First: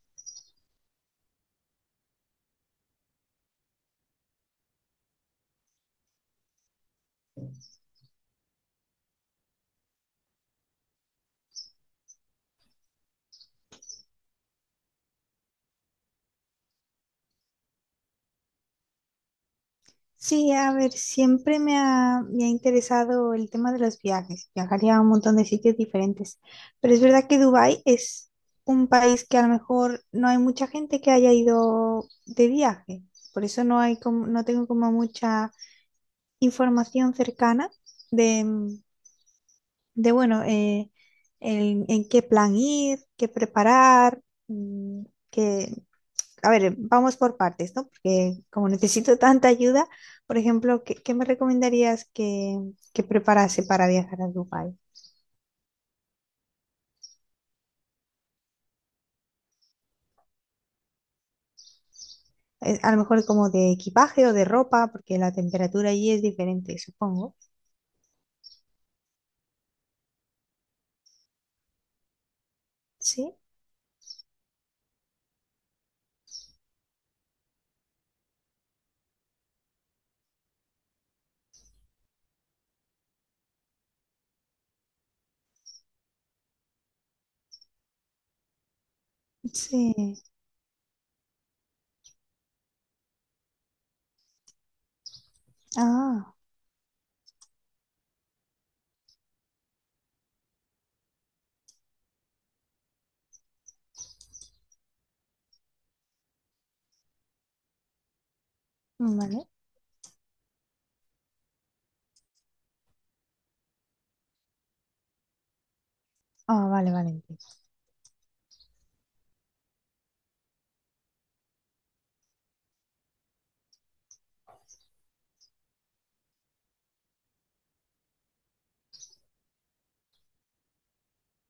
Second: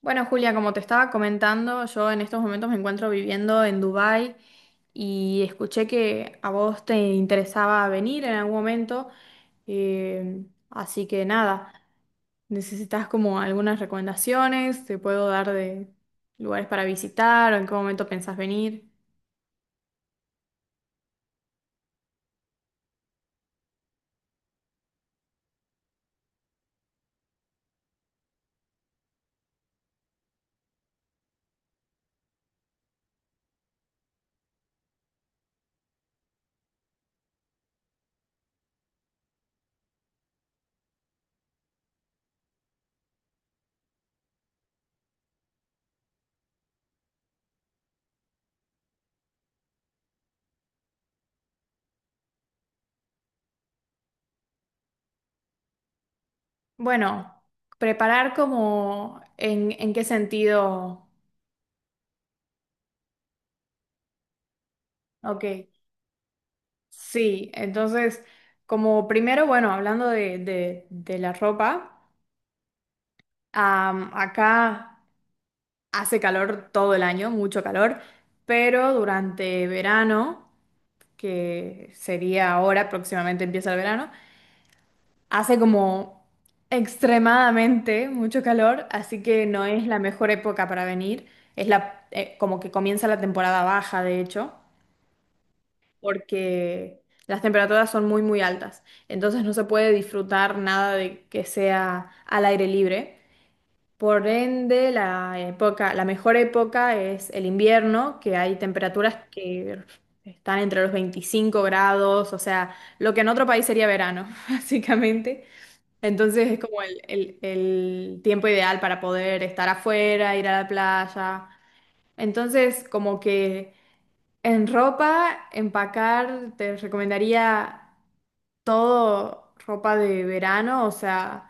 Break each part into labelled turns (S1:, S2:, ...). S1: Bueno, Julia, como te estaba comentando, yo en estos momentos me encuentro viviendo en Dubái y escuché que a vos te interesaba venir en algún momento, así que nada, ¿necesitas como algunas recomendaciones? ¿Te puedo dar de lugares para visitar o en qué momento pensás venir?
S2: Sí, a ver, siempre me ha interesado el tema de los viajes. Viajaría a un montón de sitios diferentes. Pero es verdad que Dubái es un país que a lo mejor no hay mucha gente que haya ido de viaje. Por eso no tengo como mucha información cercana de, mm, de en qué plan ir, qué preparar, mm, qué, a ver, vamos por partes, ¿no? Porque como necesito tanta ayuda, por ejemplo, ¿qué me recomendarías que preparase para viajar a Dubái?
S1: Bueno, preparar como en qué sentido.
S2: A lo mejor como de equipaje o de ropa, porque la
S1: Ok,
S2: temperatura allí es diferente, supongo.
S1: sí, entonces como primero, bueno, hablando de la ropa.
S2: Sí,
S1: Acá hace calor todo el año, mucho calor, pero durante verano, que sería ahora, próximamente empieza el verano, hace como extremadamente mucho calor, así que no es la
S2: sí.
S1: mejor época para venir. Es la, como que comienza la temporada baja, de hecho,
S2: Ah,
S1: porque las temperaturas son muy, muy altas. Entonces no se puede disfrutar nada de que sea al aire libre. Por ende, la época, la mejor época es el invierno, que hay temperaturas
S2: vale.
S1: que están entre los 25 grados, o sea, lo que en otro país sería verano, básicamente. Entonces es
S2: Ah,
S1: como
S2: vale,
S1: el,
S2: vale,
S1: el-
S2: entiendo.
S1: el tiempo ideal para poder estar afuera, ir a la playa. Entonces, como que en ropa, empacar, te recomendaría todo ropa de verano, o sea,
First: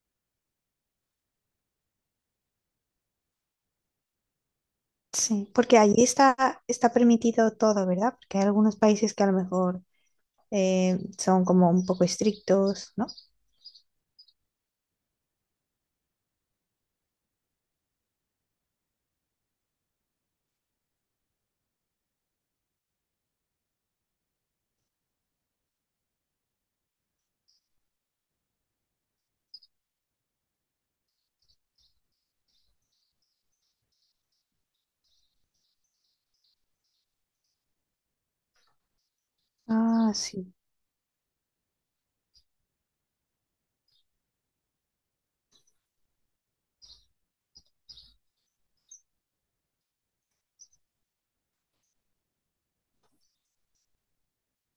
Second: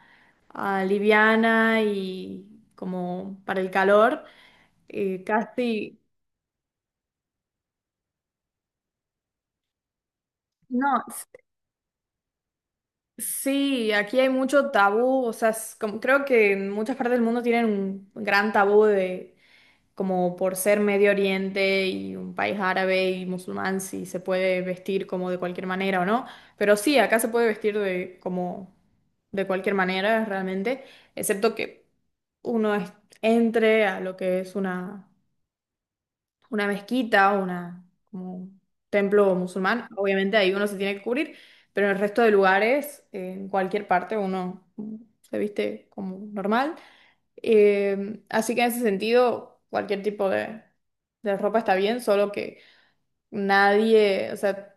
S1: ah, liviana y como para el calor.
S2: Sí, porque
S1: Casi,
S2: está permitido todo, ¿verdad? Porque hay algunos países que a lo mejor
S1: no,
S2: son como un poco estrictos, ¿no?
S1: sí, aquí hay mucho tabú, o sea, es como- creo que en muchas partes del mundo tienen un gran tabú de como por ser Medio Oriente y un país árabe y musulmán, si se puede vestir como de cualquier manera o no. Pero sí, acá se puede vestir de como de cualquier manera, realmente, excepto que uno es- entre a lo que es una mezquita, una, como un templo musulmán.
S2: Ah,
S1: Obviamente ahí
S2: sí.
S1: uno se tiene que cubrir, pero en el resto de lugares, en cualquier parte, uno se viste como normal. Así que en ese sentido, cualquier tipo de ropa está bien, solo que nadie, o sea,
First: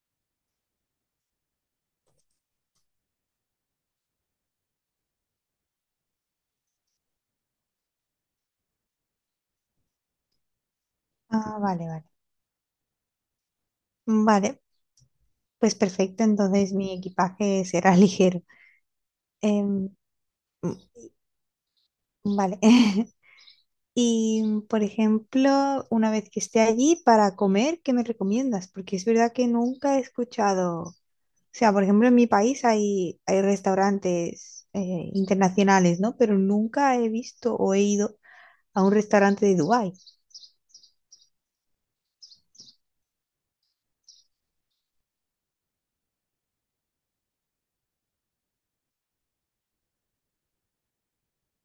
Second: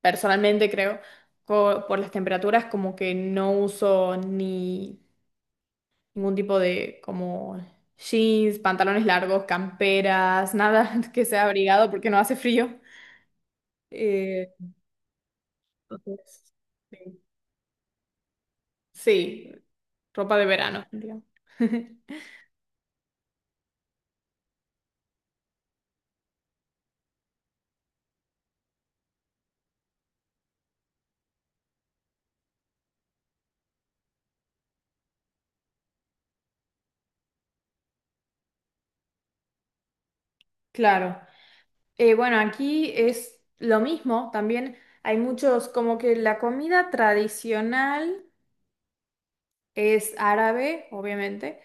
S1: personalmente creo, co- por las temperaturas, como que no uso ni ningún tipo de como jeans, pantalones largos, camperas, nada que sea
S2: Ah, vale,
S1: abrigado
S2: vale.
S1: porque no hace frío. Eh,
S2: Vale, pues perfecto,
S1: entonces,
S2: entonces mi
S1: sí,
S2: equipaje será ligero.
S1: sí,
S2: Em,
S1: ropa de
S2: mm,
S1: verano, digamos.
S2: vale. Y, por ejemplo, una vez que esté allí para comer, ¿qué me recomiendas? Porque es verdad que nunca he escuchado, o sea, por ejemplo, en mi país hay restaurantes internacionales, ¿no? Pero nunca he visto o he ido a un restaurante de Dubái.
S1: Claro. Bueno, aquí es lo mismo, también hay muchos, como que la comida tradicional es árabe, obviamente.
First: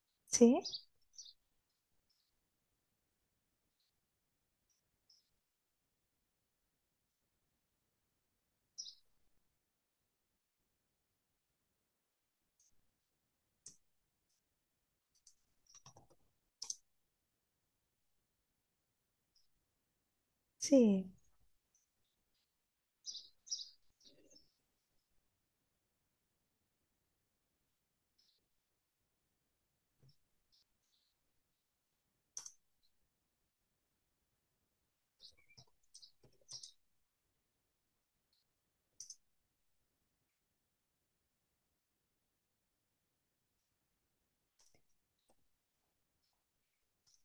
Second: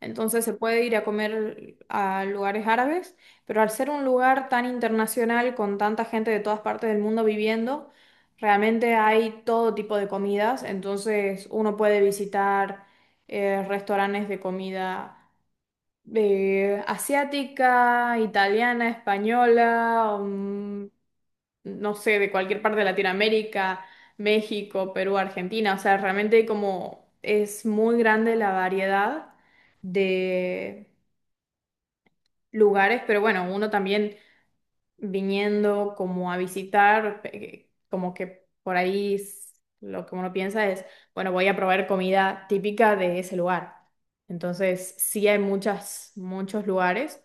S1: Entonces se
S2: Sí,
S1: puede ir a comer a lugares árabes, pero al ser un lugar tan internacional con tanta gente de todas partes del mundo viviendo, realmente hay todo tipo de comidas. Entonces uno puede visitar restaurantes de comida asiática, italiana, española,
S2: sí,
S1: no sé, de cualquier parte de Latinoamérica, México, Perú, Argentina. O sea, realmente como es muy grande la variedad de lugares, pero bueno, uno también viniendo como a visitar, como que por ahí s- lo que uno piensa es, bueno, voy a probar comida típica de ese lugar. Entonces, sí hay muchas, muchos lugares.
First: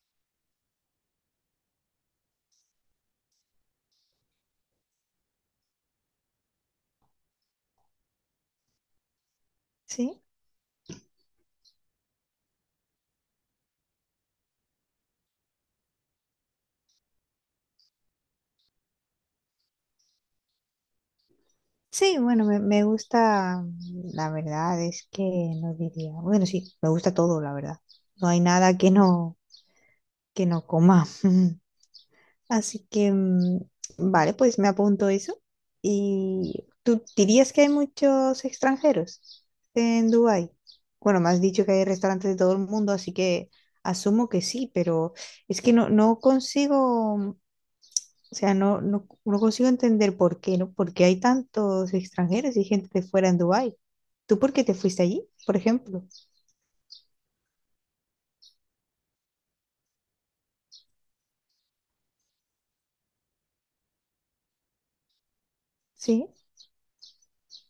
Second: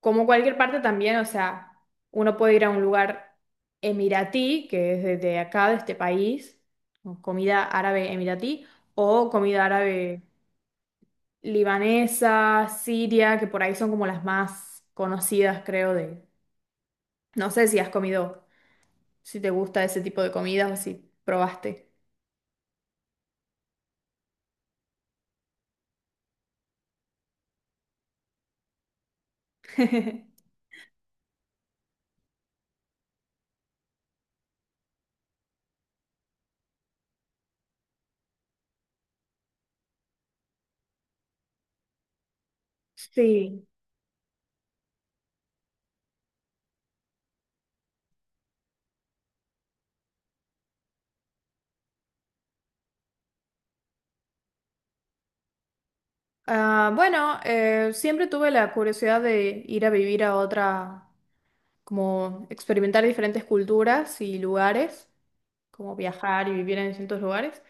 S1: Como cualquier parte también, o sea, uno puede ir a un lugar emiratí, que es desde acá, de este país, o comida árabe emiratí, o comida
S2: sí.
S1: árabe libanesa, siria, que por ahí son como las más conocidas, creo, de... No sé si has comido, si te gusta ese tipo de comidas o si probaste.
S2: Sí, bueno, me gusta, la verdad es que no diría, bueno, sí, me gusta todo, la verdad. No hay nada que no coma. Así que, vale, pues me apunto eso. ¿Y tú dirías que hay muchos extranjeros en Dubái? Bueno, me has dicho que hay restaurantes de todo el mundo, así que
S1: Sí.
S2: asumo que sí, pero es que o sea, no consigo entender por qué, ¿no? Porque hay tantos extranjeros y gente de fuera en Dubái. ¿Tú por qué te fuiste allí, por ejemplo?
S1: Ah, bueno, siempre tuve la curiosidad de ir a vivir a otra, como experimentar diferentes culturas y lugares, como
S2: Sí.
S1: viajar y vivir en distintos lugares.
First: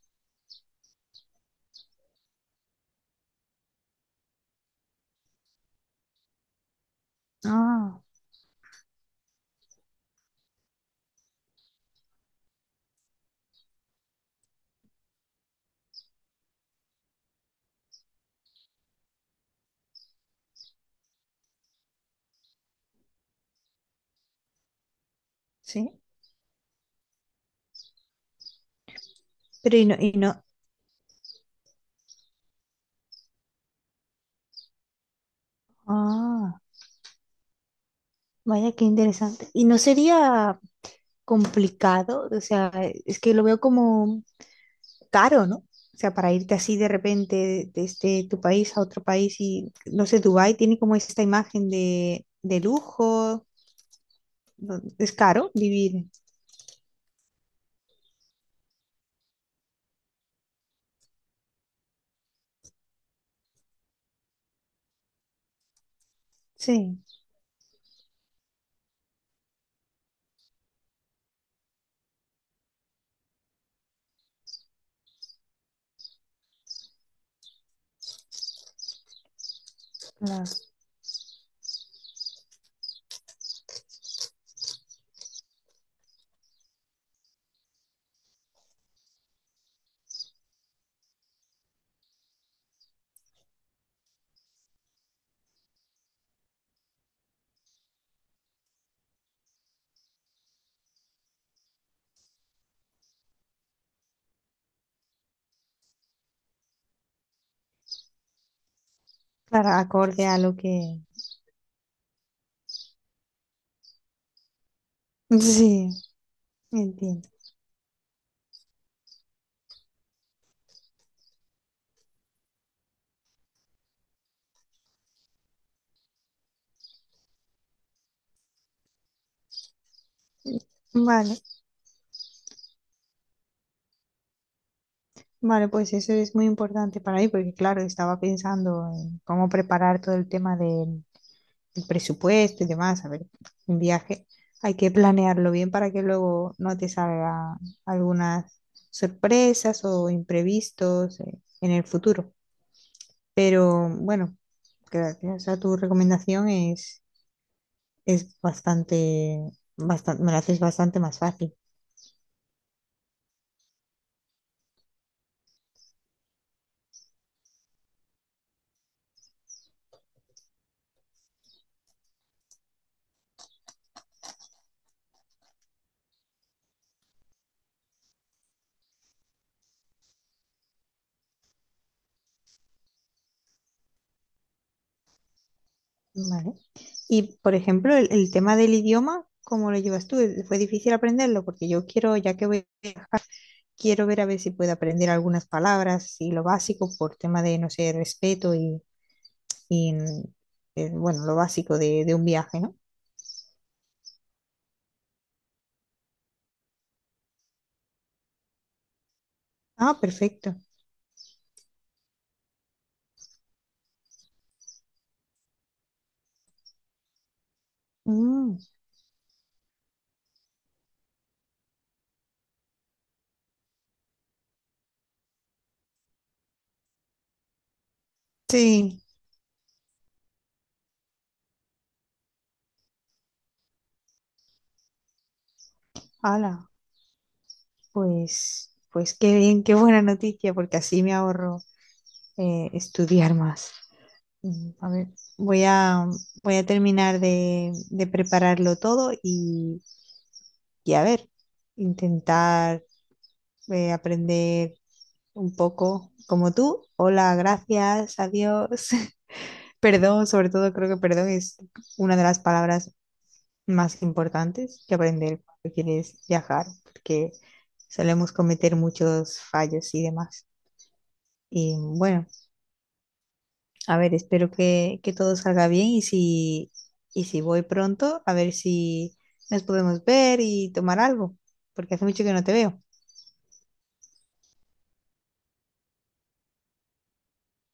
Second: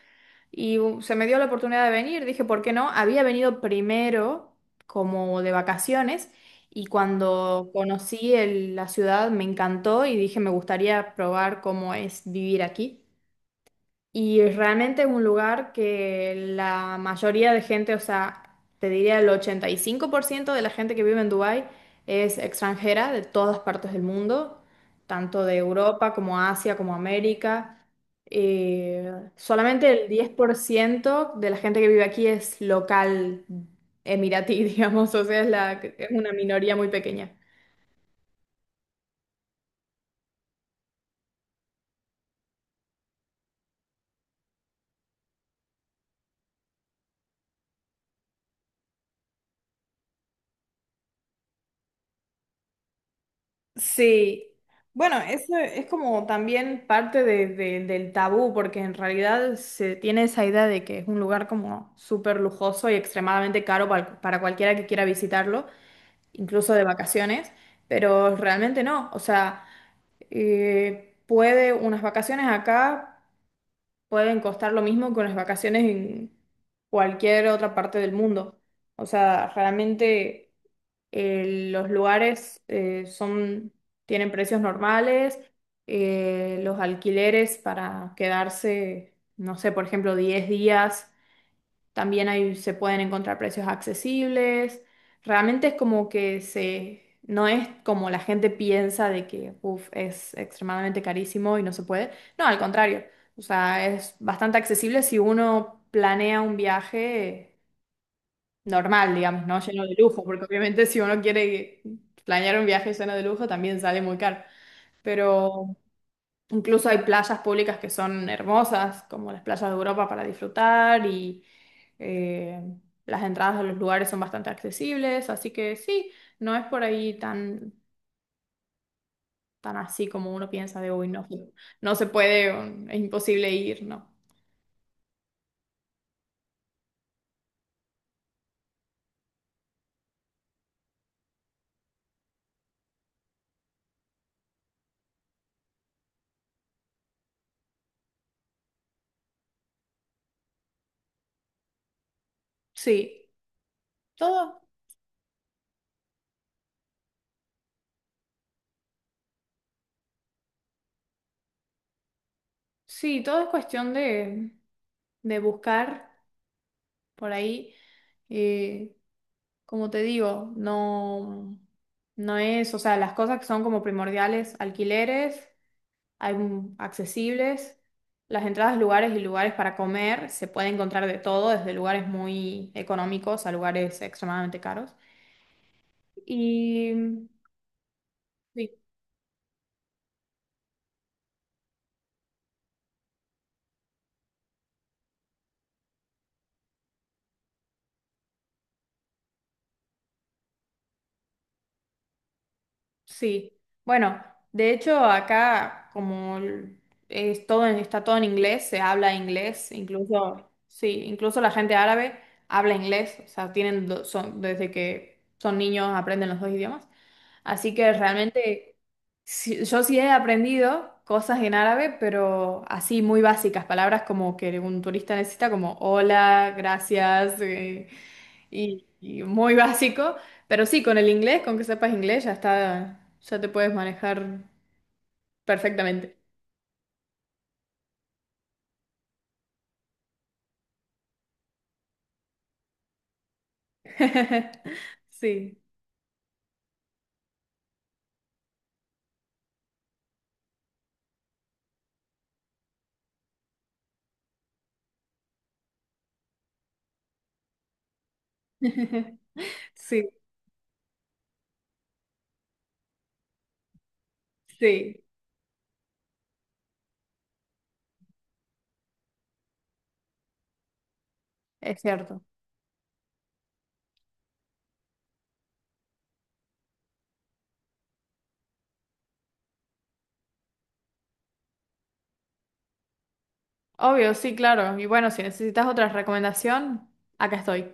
S1: Y se me dio la oportunidad de venir, dije, ¿por qué no? Había venido primero como de vacaciones y cuando
S2: Ah,
S1: conocí el- la ciudad me encantó y dije, me gustaría probar cómo es vivir aquí. Y realmente es un lugar que la mayoría de gente, o sea, te diría el 85% de la gente que vive en Dubái es extranjera de todas partes del mundo, tanto de
S2: sí.
S1: Europa como Asia como América.
S2: Pero
S1: Solamente el
S2: y no.
S1: 10% de la gente que vive aquí es local emiratí, digamos, o sea, es, la, es una
S2: Ah,
S1: minoría muy pequeña.
S2: vaya, qué interesante. Y no sería complicado, o sea, es que lo veo como caro, ¿no? O sea, para irte así de repente desde tu país a otro país y, no sé, Dubái tiene como esta imagen de lujo.
S1: Sí,
S2: ¿No? Es
S1: bueno,
S2: caro
S1: eso es
S2: vivir.
S1: como también parte de- del tabú, porque en realidad se tiene esa idea de que es un lugar como súper lujoso y extremadamente caro para cualquiera que quiera visitarlo, incluso de
S2: Sí,
S1: vacaciones, pero realmente no, o sea, puede, unas vacaciones acá pueden costar lo mismo que unas vacaciones en cualquier otra parte del mundo, o sea, realmente...
S2: claro.
S1: Los lugares son, tienen precios normales, los alquileres para quedarse, no sé, por ejemplo, 10 días, también ahí se pueden encontrar precios accesibles. Realmente es como que se, no es como la gente piensa de que uf, es extremadamente carísimo y no se puede. No, al contrario, o sea, es bastante accesible si uno planea un viaje normal, digamos, no
S2: Claro,
S1: lleno de lujo,
S2: acorde a
S1: porque
S2: lo
S1: obviamente
S2: que...
S1: si uno quiere planear un viaje lleno de lujo también sale muy caro. Pero
S2: Sí,
S1: incluso hay
S2: entiendo.
S1: playas públicas que son hermosas, como las playas de Europa para disfrutar y eh, las entradas a los lugares son bastante accesibles, así que sí, no es por ahí tan, tan así como uno piensa de uy no,
S2: Vale,
S1: no se puede, o es imposible ir, no.
S2: vale, pues eso es muy importante para mí porque, claro, estaba pensando en cómo preparar todo el tema del presupuesto y demás. A ver, un viaje hay que planearlo bien para que luego no te salgan algunas sorpresas o imprevistos en el futuro.
S1: Sí,
S2: Pero bueno,
S1: todo,
S2: gracias a tu recomendación es bastante, bastante, me lo haces bastante más fácil.
S1: sí, todo es cuestión de buscar por ahí. Eh, Como te digo, no, no es, o sea, las cosas que son como primordiales, alquileres, hay un- accesibles, las entradas, lugares y lugares para comer, se puede encontrar de todo, desde lugares muy económicos a lugares extremadamente caros.
S2: Vale.
S1: Y,
S2: Y, por ejemplo, el tema
S1: sí,
S2: del idioma, ¿cómo lo llevas tú? ¿Fue difícil aprenderlo? Porque yo quiero, ya que voy, a viajar, quiero ver a ver si puedo aprender algunas palabras y lo básico por tema de, no sé, respeto y, bueno, lo básico de un viaje, ¿no?
S1: sí, bueno, de hecho acá como el- es todo, en- está todo en inglés, se habla inglés,
S2: Ah,
S1: incluso,
S2: perfecto.
S1: sí, incluso la gente árabe habla inglés, o sea, tienen, do- son, desde que son niños aprenden los dos idiomas. Así que
S2: Mm,
S1: realmente sí- yo sí he aprendido cosas en árabe, pero así muy básicas, palabras como que un turista necesita como hola, gracias,
S2: sí,
S1: y muy básico, pero sí, con el inglés, con que sepas inglés, ya está, ya te puedes manejar perfectamente.
S2: hala, pues, pues qué bien, qué buena noticia, porque así me ahorro estudiar más. A ver,
S1: Sí,
S2: voy a, voy a terminar de prepararlo todo y a ver, intentar aprender un poco como tú. Hola, gracias, adiós.
S1: sí,
S2: Perdón, sobre todo creo que perdón es una de las palabras más importantes que
S1: sí,
S2: aprender cuando quieres viajar, porque solemos cometer muchos fallos y demás. Y
S1: es cierto.
S2: bueno. A ver, espero que todo salga bien y y si voy pronto, a ver si nos podemos ver y tomar algo, porque hace mucho que no te veo.
S1: Obvio, sí, claro. Y bueno, si necesitas otra recomendación, acá estoy.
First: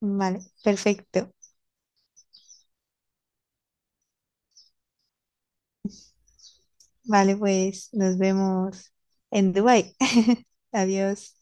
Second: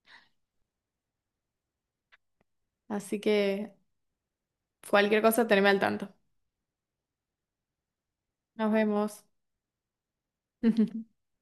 S2: Vale, perfecto.
S1: Así que cualquier cosa, teneme al tanto.
S2: Vale, pues nos
S1: Nos
S2: vemos
S1: vemos.
S2: en Dubái. Adiós.